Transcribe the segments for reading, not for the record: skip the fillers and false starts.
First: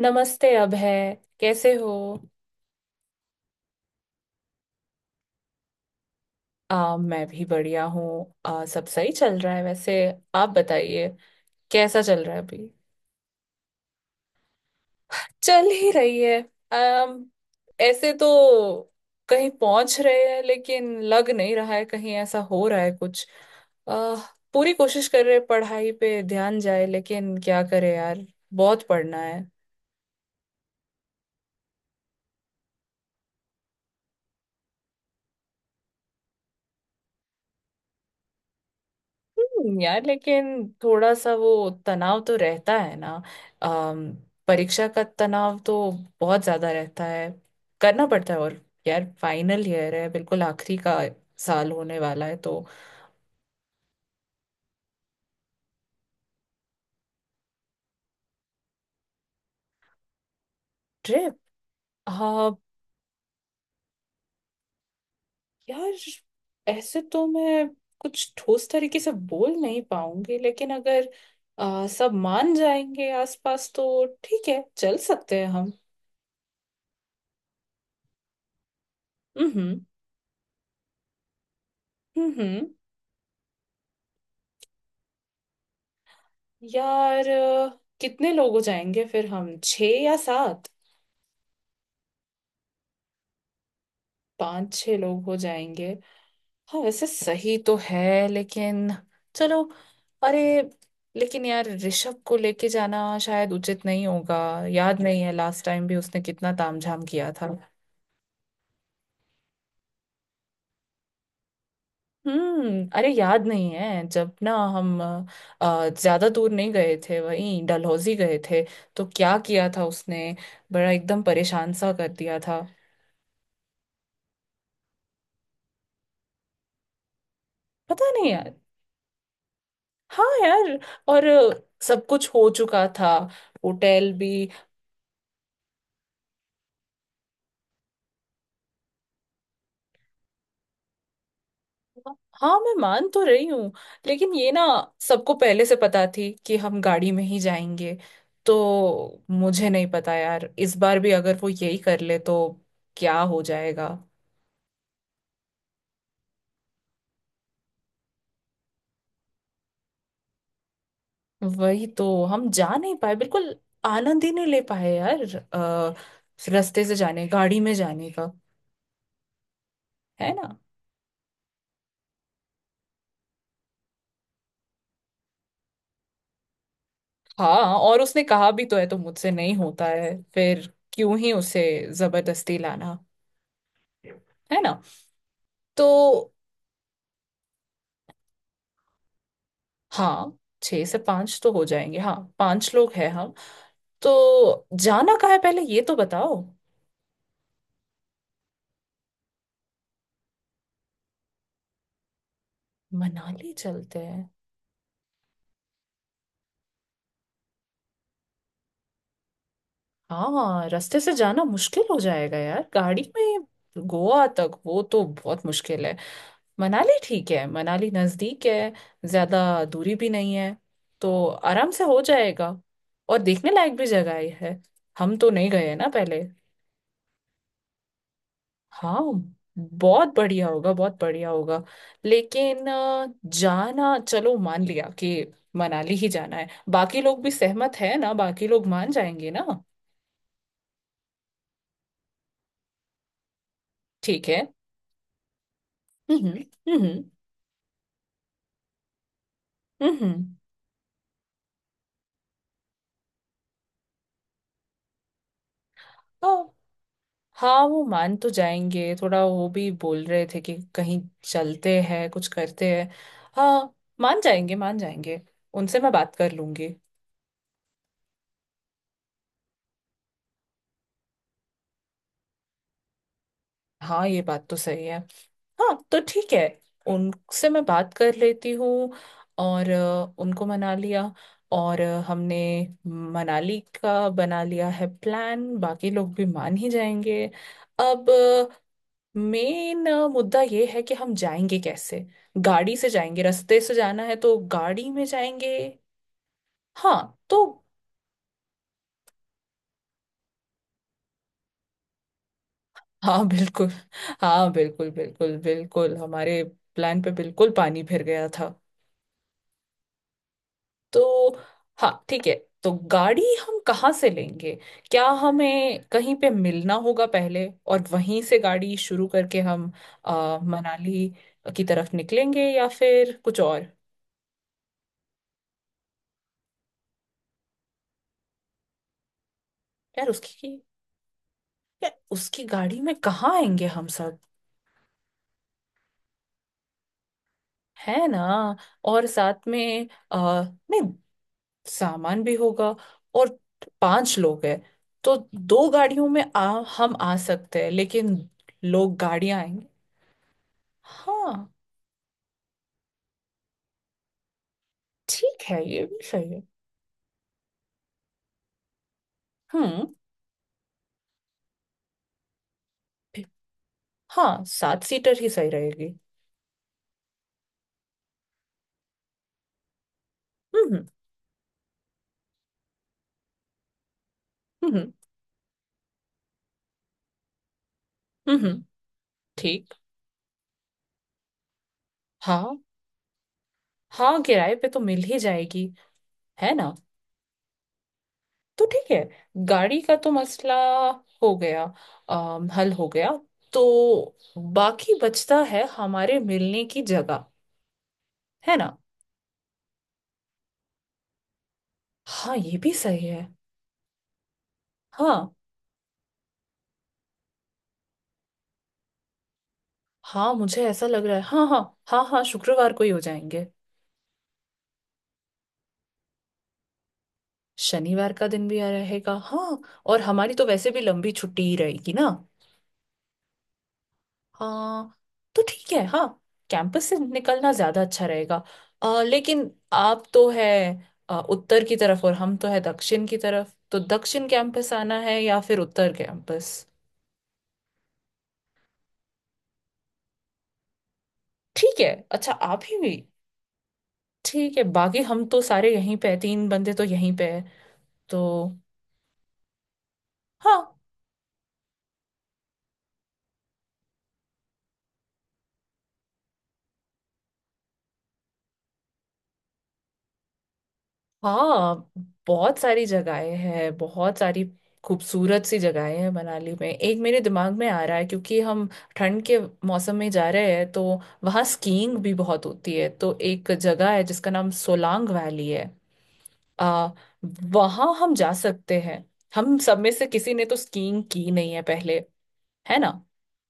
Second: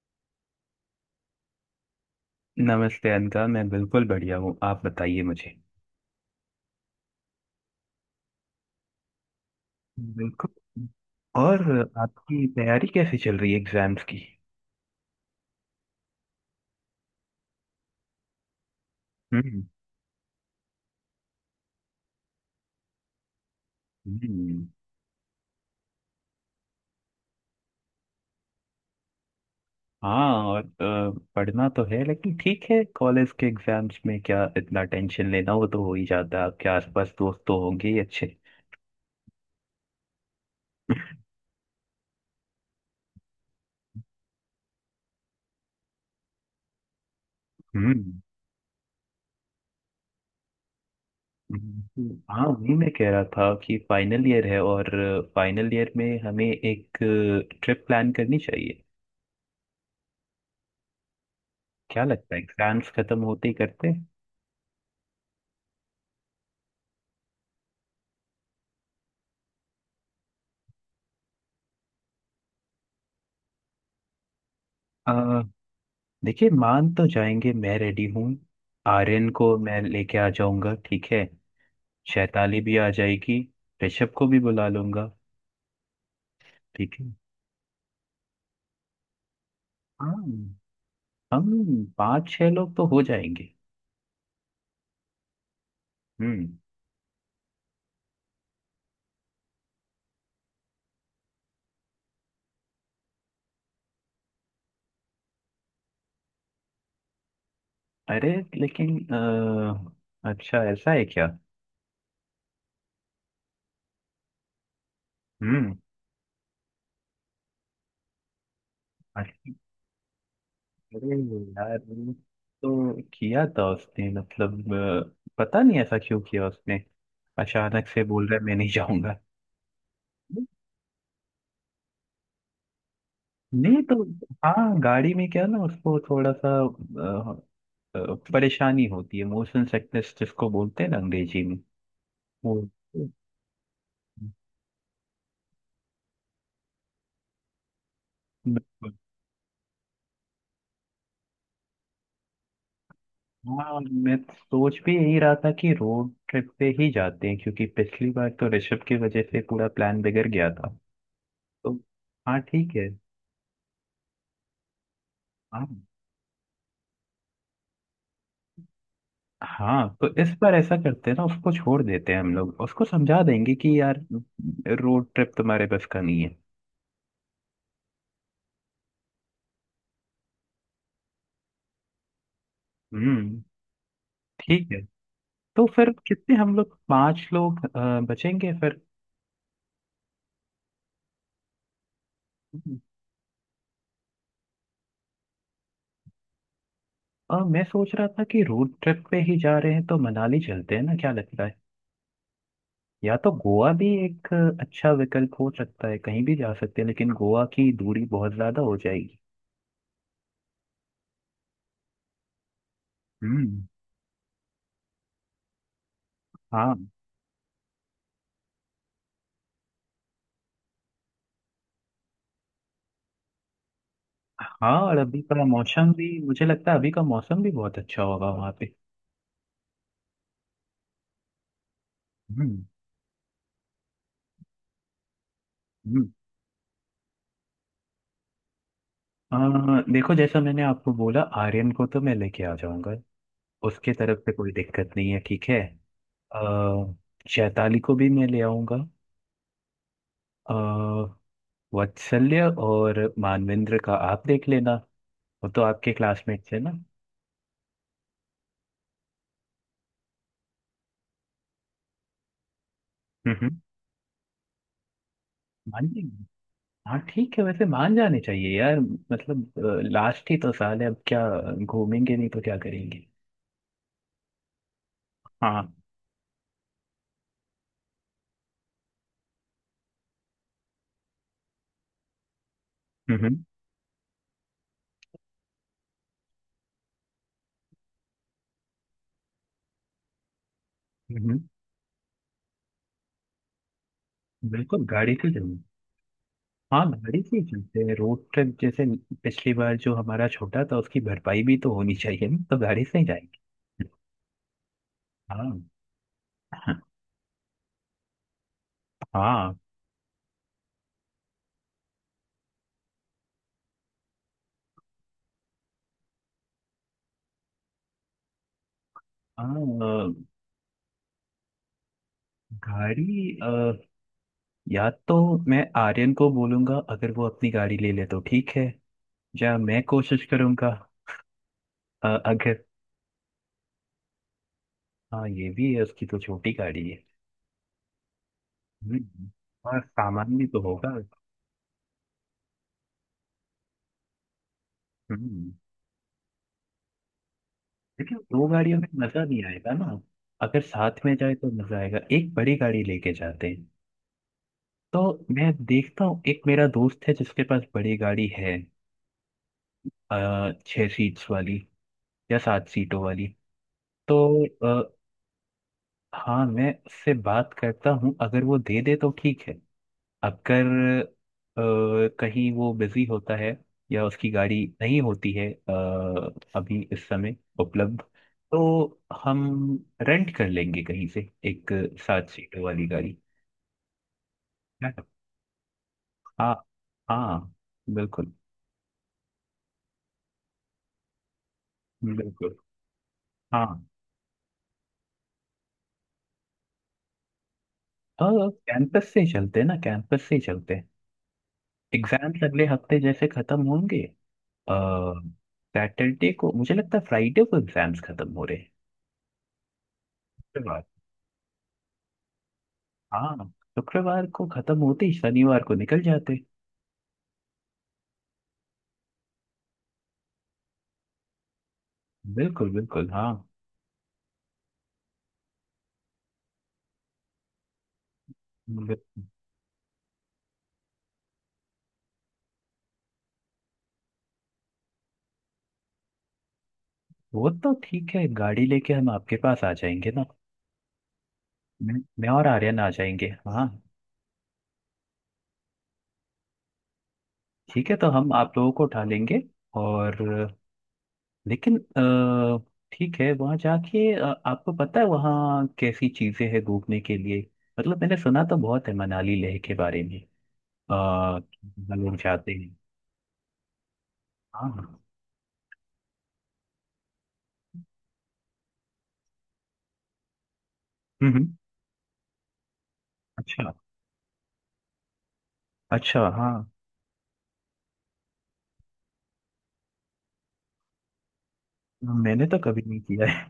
नमस्ते अभय, कैसे हो। नमस्ते अनका। मैं बिल्कुल बढ़िया हूँ। आप बताइए मुझे। मैं भी बढ़िया हूँ। सब सही चल रहा है वैसे। आप बिल्कुल। बताइए, और। कैसा चल रहा है आपकी अभी। तैयारी कैसी चल रही है एग्जाम्स की? चल ही रही है। अम ऐसे तो कहीं हम्म, पहुंच रहे हैं, लेकिन लग नहीं रहा है कहीं ऐसा हो रहा है कुछ। आ, हम्म, पूरी कोशिश कर रहे हैं पढ़ाई पे ध्यान जाए, लेकिन क्या करे यार, बहुत पढ़ना है। हाँ, और पढ़ना तो है लेकिन ठीक है। कॉलेज के एग्जाम्स में क्या इतना टेंशन लेना, वो तो हो ही जाता है। आपके आसपास दोस्त तो होंगे ही अच्छे। यार लेकिन थोड़ा सा वो तनाव तो रहता है ना। अम, परीक्षा का तनाव तो बहुत ज्यादा रहता है। करना हम्म, पड़ता है, और यार फाइनल ईयर है, बिल्कुल आखिरी का साल होने वाला है हाँ, तो। वही मैं कह रहा था कि फाइनल ईयर है, और फाइनल ईयर में हमें एक ट्रिप प्लान करनी चाहिए। ट्रिप। क्या लगता है, हाँ एग्जाम्स खत्म होते ही करते यार, ऐसे तो मैं कुछ ठोस तरीके से बोल नहीं पाऊंगी, लेकिन अगर सब मान जाएंगे आसपास तो ठीक है, चल सकते हैं? हैं हम। देखिए, मान तो जाएंगे, मैं रेडी हूँ। आर्यन को हम्म। मैं लेके आ जाऊंगा, ठीक है। हम्म। शैताली हम्म। भी आ जाएगी। ऋषभ को भी बुला लूंगा। ठीक है। यार कितने लोग हो जाएंगे फिर, हम छः या हाँ। सात। हम पाँच छह लोग तो हो जाएंगे। पाँच छः लोग हो जाएंगे। हम्म। हाँ वैसे सही तो है लेकिन चलो। अरे, लेकिन यार ऋषभ को लेके जाना शायद उचित नहीं होगा। याद नहीं है, लास्ट टाइम भी उसने कितना तामझाम किया था। अरे, लेकिन अच्छा, ऐसा है क्या? हम्म, अरे याद नहीं है जब ना हम हम्म। ज्यादा दूर नहीं गए थे, वहीं डलहौजी गए थे तो क्या अच्छा। किया था उसने। बड़ा अरे एकदम परेशान यार, सा कर वो दिया था। तो किया था उसने। मतलब पता नहीं ऐसा क्यों किया उसने, अचानक से पता बोल नहीं रहा है यार। मैं नहीं जाऊंगा। हाँ यार, और सब कुछ हो चुका था, नहीं तो। होटल भी। हाँ, गाड़ी में क्या ना, उसको थोड़ा सा परेशानी होती है, मोशन सिकनेस जिसको बोलते हैं ना अंग्रेजी में। हाँ वो। मैं मान तो रही हूँ, लेकिन ये ना सबको पहले से पता थी कि हम गाड़ी में ही जाएंगे बिल्कुल। तो। मुझे नहीं पता यार, इस बार भी अगर वो यही कर ले तो क्या हो हाँ, जाएगा। मैं सोच भी यही रहा था कि रोड ट्रिप पे ही जाते हैं, क्योंकि पिछली बार तो ऋषभ की वजह से पूरा प्लान बिगड़ गया था। तो। वही तो हाँ, हम जा ठीक है। नहीं पाए बिल्कुल, आनंद ही नहीं ले पाए यार। हाँ। आ, रास्ते से जाने गाड़ी में जाने का, हाँ, तो इस है ना। बार ऐसा करते हैं ना, उसको छोड़ देते हैं। हम लोग उसको समझा देंगे कि यार, रोड ट्रिप तुम्हारे बस का नहीं है। हाँ और उसने कहा भी तो है तो मुझसे नहीं होता है, फिर क्यों ही उसे जबरदस्ती लाना, हम्म। है ठीक है। ना। तो फिर तो कितने हम लोग, पांच लोग बचेंगे फिर? हाँ, छह से पांच तो हो जाएंगे, हाँ पांच लोग हैं हम। तो जाना कहाँ है पहले, ये तो बताओ। मैं सोच रहा था कि रोड ट्रिप पे ही जा रहे हैं, तो मनाली चलते हैं ना, क्या लगता है? या तो मनाली गोवा भी चलते हैं। एक अच्छा विकल्प हो सकता है, कहीं भी जा सकते हैं, लेकिन गोवा की दूरी बहुत ज्यादा हो जाएगी। हाँ रास्ते से जाना मुश्किल हो जाएगा यार, गाड़ी हम्म। में गोवा तक वो तो बहुत मुश्किल है। हाँ। मनाली ठीक है, मनाली नज़दीक है, ज़्यादा दूरी भी नहीं है तो आराम से हो जाएगा, और देखने लायक भी जगह ही है। हाँ, और हम अभी तो का नहीं गए हैं ना मौसम भी, पहले। मुझे लगता है अभी का मौसम भी बहुत अच्छा होगा वहाँ पे। हाँ, बहुत बढ़िया होगा, बहुत बढ़िया होगा। हम्म, लेकिन जाना चलो, मान लिया कि मनाली हम्म। ही जाना है। बाकी लोग भी सहमत है ना, बाकी लोग मान जाएंगे ना। देखो, जैसा मैंने आपको बोला, आर्यन को तो मैं लेके आ जाऊंगा। उसके तरफ ठीक से है। कोई दिक्कत नहीं है, ठीक है। हम्म। अ, हम्म। शैताली को भी मैं ले आऊंगा। हम्म। अ, वात्सल्य और मानवेंद्र का आप देख लेना। वो तो आपके हम्म। क्लासमेट्स है ना। हम्म। हाँ वो मान तो जाएंगे, थोड़ा वो भी बोल रहे थे कि कहीं चलते हैं, कुछ करते हैं। हम्म, हाँ मान जाएंगे, मान जाएंगे, उनसे मान मैं बात लेंगे। कर लूंगी। हाँ ठीक है, वैसे मान जाने चाहिए यार। मतलब, लास्ट ही तो साल है अब, क्या घूमेंगे नहीं तो क्या करेंगे? हाँ ये बात तो सही है। हाँ। हाँ तो ठीक है, उनसे मैं बात कर लेती हूँ और उनको मना लिया, और हमने हम्म, हम्म, मनाली का बना लिया है प्लान, बाकी लोग भी मान ही जाएंगे। अब मेन मुद्दा ये है कि हम हम्म, जाएंगे कैसे। गाड़ी से जाएंगे, रास्ते से जाना है तो बिल्कुल, गाड़ी में गाड़ी से जाएंगे। चलेंगे। हाँ, हाँ गाड़ी से ही तो। चलते हैं रोड ट्रिप जैसे। पिछली बार जो हमारा छोटा था, उसकी भरपाई भी तो होनी चाहिए ना, तो गाड़ी से ही हाँ जाएंगे। बिल्कुल। हाँ बिल्कुल बिल्कुल हाँ बिल्कुल, हमारे प्लान पे बिल्कुल पानी फिर गया था। हाँ। तो हाँ ठीक है। तो गाड़ी हम कहाँ से लेंगे? क्या हमें कहीं पे मिलना होगा पहले और वहीं से गाड़ी शुरू करके हम हाँ, मनाली की तरफ निकलेंगे, या फिर गाड़ी कुछ और। या तो मैं आर्यन को बोलूंगा, अगर वो अपनी गाड़ी ले ले तो ठीक है। या मैं यार कोशिश उसकी करूंगा। यार, उसकी अगर, गाड़ी में कहाँ आएंगे हम सब, हाँ, ये भी है, उसकी तो छोटी गाड़ी है। है ना। और हम्म, साथ और में सामान भी तो नहीं, होगा। सामान भी होगा, और पांच लोग हैं तो हम्म। दो गाड़ियों में हम आ सकते हैं, लेकिन लेकिन दो गाड़ियों में लोग मजा गाड़ियां नहीं आएंगे। आएगा ना। अगर साथ में जाए हाँ तो मजा आएगा, एक बड़ी गाड़ी लेके जाते हैं। तो। ठीक मैं है, ये भी देखता हूँ, सही एक है। मेरा दोस्त है जिसके पास बड़ी गाड़ी है। हम्म। छह सीट्स वाली या सात सीटों वाली। ठीक। हाँ, तो। सात सीटर ही सही रहेगी। हाँ, मैं उससे बात करता हूँ, अगर वो दे दे तो ठीक है। अगर हम्म। अ, कहीं वो बिजी होता है, या उसकी गाड़ी हम्म। हम्म। नहीं होती है अभी इस समय उपलब्ध, हम्म, हम्म, तो हम ठीक। रेंट कर लेंगे कहीं से एक सात हाँ सीटर वाली गाड़ी। हाँ, किराए पे तो है? मिल ही जाएगी, हाँ। है ना। हाँ, बिल्कुल। तो ठीक है, गाड़ी का तो मसला हो गया। बिल्कुल। हल हो गया। हाँ। तो बाकी बचता है हमारे मिलने की जगह, और है ना। कैंपस से ही चलते हैं ना, कैंपस से ही चलते हैं। हाँ, एग्जाम्स ये अगले भी हफ्ते सही है। जैसे खत्म होंगे। हाँ सैटरडे को, मुझे लगता है फ्राइडे को एग्जाम्स खत्म हो रहे हैं। हाँ, मुझे शुक्रवार। ऐसा लग रहा है, हाँ हाँ। हाँ हाँ, शुक्रवार को ही हो हाँ। जाएंगे। शुक्रवार को खत्म होते ही शनिवार को निकल जाते। शनिवार का दिन भी आ रहेगा। हाँ और हमारी तो वैसे भी लंबी छुट्टी ही रहेगी ना। बिल्कुल बिल्कुल, हाँ। हाँ तो ठीक है, हाँ, कैंपस से निकलना ज्यादा अच्छा रहेगा। बिल्कुल। लेकिन आप तो है उत्तर की तरफ, और हम तो है दक्षिण की तरफ, तो दक्षिण कैंपस आना है या फिर उत्तर कैंपस। वो तो ठीक है, गाड़ी लेके हम आपके पास आ जाएंगे ना। ठीक है, मैं अच्छा और आप आर्यन ही आ भी जाएंगे, हाँ। ठीक है। बाकी हम तो सारे यहीं पे हैं, तीन बंदे तो यहीं पे है ठीक है, तो तो। हम आप लोगों को उठा लेंगे। और। हाँ। लेकिन ठीक है, वहाँ जाके आपको पता है वहाँ कैसी चीजें हैं घूमने के लिए? मतलब मैंने सुना तो बहुत है मनाली लेह के बारे में। आ, हाँ, लोग जाते बहुत हैं। सारी जगहें हैं, बहुत सारी हाँ, हाँ, खूबसूरत सी जगहें हैं मनाली में। एक मेरे दिमाग में आ रहा है, क्योंकि हम ठंड के मौसम में जा रहे हैं तो हम्म, वहाँ स्कीइंग भी बहुत होती है, तो एक अच्छा। जगह है जिसका नाम सोलांग वैली है। अच्छा, हाँ। आ, वहाँ हम जा सकते हैं। हम सब में से किसी ने तो स्कीइंग की नहीं है पहले, मैंने तो है कभी ना। नहीं किया है।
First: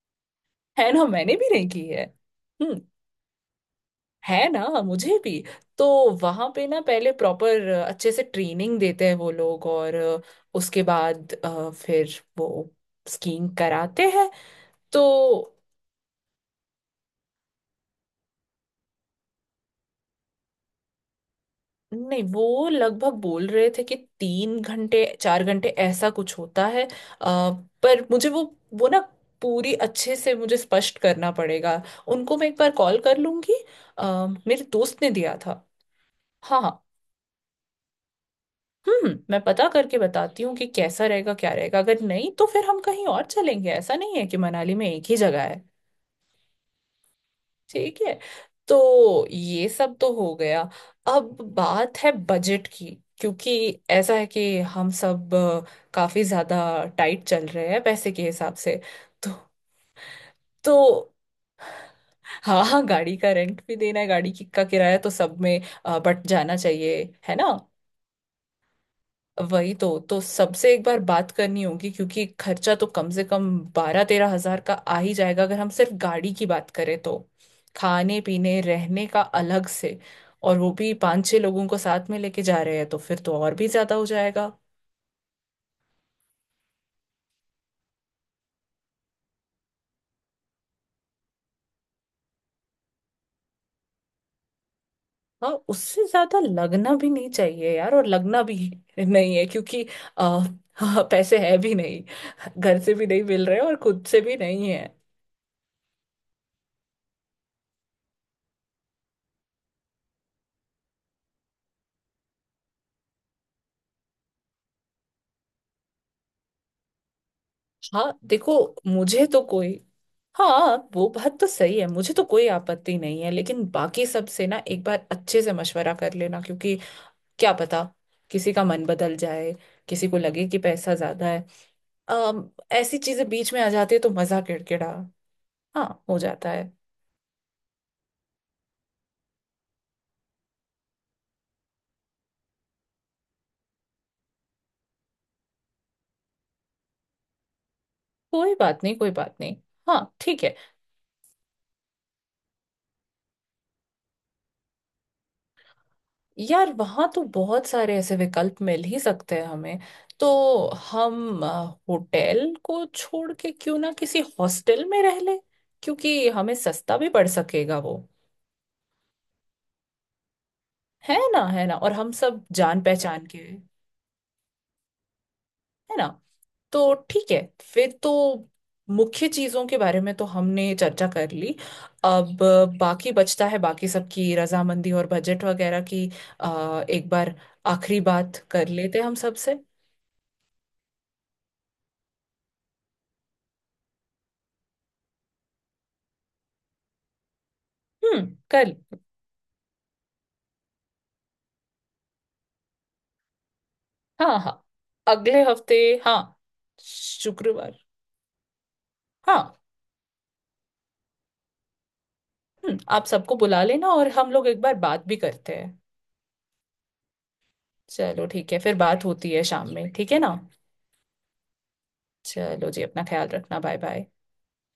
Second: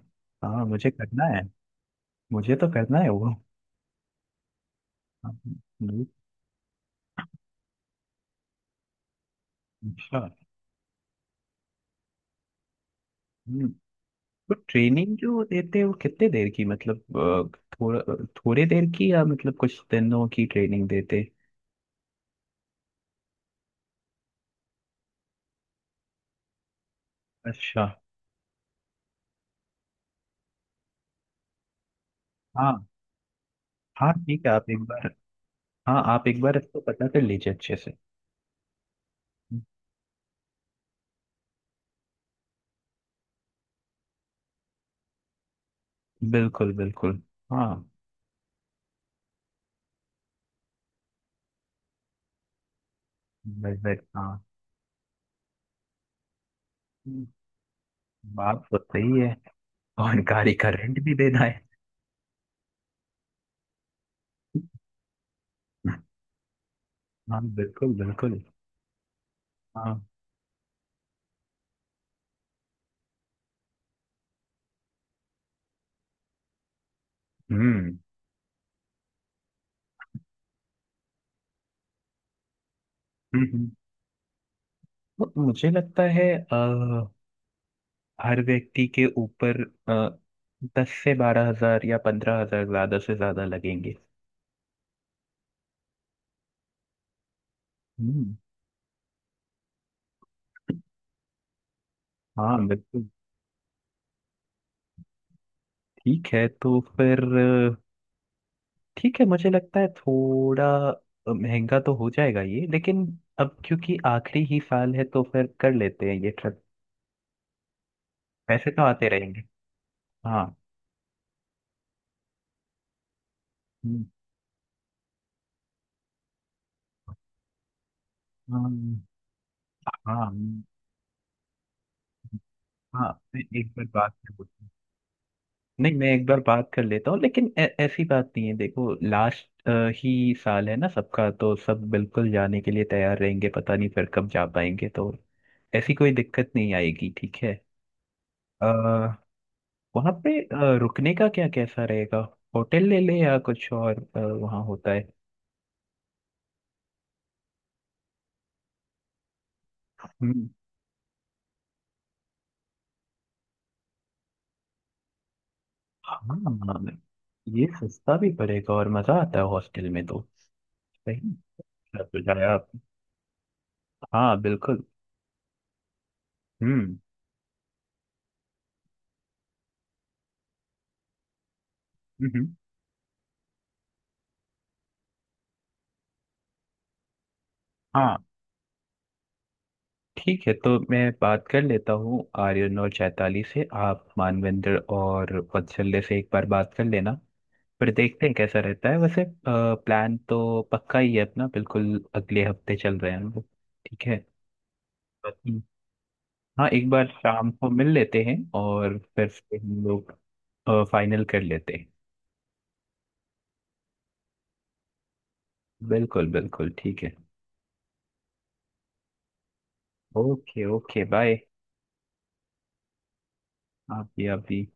हाँ, मुझे है ना, करना मैंने है। भी नहीं की है। मुझे तो हम्म। करना है वो। है ना, मुझे भी। हाँ, तो हम्म, वहां पे ना पहले प्रॉपर अच्छे से ट्रेनिंग देते हैं वो लोग, और अच्छा। उसके बाद फिर वो स्कीइंग हम्म, कराते हैं। तो तो ट्रेनिंग जो देते हैं वो कितने देर की, मतलब थोड़ा थोड़े देर की या मतलब कुछ दिनों की ट्रेनिंग देते हैं? नहीं, वो लगभग बोल रहे थे कि 3 घंटे 4 घंटे ऐसा कुछ होता है। अच्छा। पर मुझे वो ना पूरी अच्छे से मुझे स्पष्ट करना पड़ेगा। उनको मैं एक बार हाँ कॉल कर लूंगी। अ, हाँ, ठीक है, मेरे आप एक दोस्त बार। ने दिया था। हाँ, आप एक बार हाँ इसको हाँ। पता कर लीजिए अच्छे से। हम्म, मैं पता करके बताती हूँ कि कैसा रहेगा, क्या रहेगा। अगर नहीं तो फिर हम कहीं और चलेंगे, ऐसा नहीं है कि मनाली में एक ही जगह है। बिल्कुल बिल्कुल। हाँ। ठीक है। तो ये सब तो हो गया। अब बात है बजट की, क्योंकि बिल्कुल। ऐसा है हाँ। कि हम सब काफी ज्यादा टाइट हम्म, चल रहे हैं पैसे के हिसाब बात तो से। सही तो। है। और गाड़ी का तो रेंट भी देना है। हाँ हाँ, गाड़ी का रेंट भी देना है, गाड़ी की का किराया तो सब में बट जाना चाहिए, है हाँ, ना। बिल्कुल बिल्कुल। वही तो हाँ। तो सबसे एक बार बात करनी होगी, क्योंकि खर्चा तो कम से कम 12-13 हजार का आ ही जाएगा, अगर हम सिर्फ गाड़ी की बात करें तो। हम्म, खाने पीने रहने का अलग से, और वो भी पांच छह लोगों को साथ में लेके जा रहे हैं तो फिर तो हम्म, और भी हम्म। ज्यादा हो जाएगा। तो मुझे लगता है हर व्यक्ति के ऊपर अ, 10,000 से 12,000 या 15,000, ज्यादा से ज्यादा लगेंगे। हाँ, उससे ज्यादा लगना भी नहीं चाहिए यार, और हम्म। लगना भी नहीं है क्योंकि आ, पैसे है भी नहीं, हाँ, घर से भी बिल्कुल। नहीं मिल रहे और खुद से भी नहीं है। ठीक है तो फिर अ, ठीक है, मुझे लगता है थोड़ा महंगा तो हो जाएगा ये, लेकिन अब क्योंकि आखिरी ही साल है, तो फिर कर लेते हैं ये ट्रिप। हाँ देखो, पैसे तो आते मुझे तो रहेंगे। कोई। हाँ। हाँ वो बात तो सही है, मुझे तो कोई आपत्ति नहीं है, लेकिन हम्म, बाकी सब से ना एक बार अच्छे से मशवरा कर लेना, क्योंकि क्या पता किसी का मन हाँ बदल जाए, किसी को लगे कि हाँ। पैसा ज्यादा है। ऐसी हाँ, चीजें मैं बीच में आ एक बार जाती है तो बात कर मजा लेता हूँ। किड़किड़ा। नहीं, हाँ मैं हो एक बार जाता बात है। कर लेता हूँ, लेकिन ऐसी बात नहीं है। देखो, लास्ट ही साल है ना सबका, तो सब बिल्कुल जाने के लिए तैयार रहेंगे। पता नहीं फिर कब जा पाएंगे, तो ऐसी कोई दिक्कत नहीं आएगी, ठीक है। कोई बात नहीं, कोई आ, बात नहीं। वहाँ हाँ पे ठीक है। रुकने का क्या कैसा रहेगा? होटल ले ले या कुछ और वहाँ होता है? यार वहाँ तो बहुत सारे ऐसे विकल्प मिल ही सकते हैं हमें। तो हम्म, हम होटल को छोड़ के क्यों ना किसी हॉस्टल में रह ले, क्योंकि हमें सस्ता हाँ, भी पड़ ये सकेगा वो। सस्ता भी पड़ेगा और मजा आता है हॉस्टल में तो। सही। है ना, है ना, और अच्छा हम सब सुझाया आपने। जान पहचान के है हाँ बिल्कुल। ना। तो हम्म, ठीक है फिर तो, मुख्य चीजों के बारे में तो हमने चर्चा कर ली। अब हम्म, बाकी बचता है बाकी सबकी रजामंदी और बजट वगैरह की। एक बार आखिरी हाँ बात कर लेते हम सबसे। ठीक है, तो मैं बात कर लेता हूँ आर्यन और चैताली से, आप मानवेंद्र और वत्सल्य से एक बार बात कर लेना। फिर देखते हैं हम्म, कैसा कल। रहता है। वैसे प्लान तो पक्का ही है अपना, बिल्कुल अगले हफ्ते चल रहे हैं हम लोग। ठीक है। हाँ हाँ, अगले हम्म, हफ्ते। हाँ हाँ, एक बार शाम को शुक्रवार। मिल लेते हैं और फिर से हाँ। हम लोग फाइनल कर लेते हैं। हम्म, आप सबको बुला लेना और हम लोग एक बार बात भी करते हैं। बिल्कुल बिल्कुल, ठीक है। चलो ठीक है, फिर बात होती है शाम में, ठीक है ना। Okay okay, bye. चलो जी, अपना ख्याल रखना, बाय बाय। आप भी, आप भी।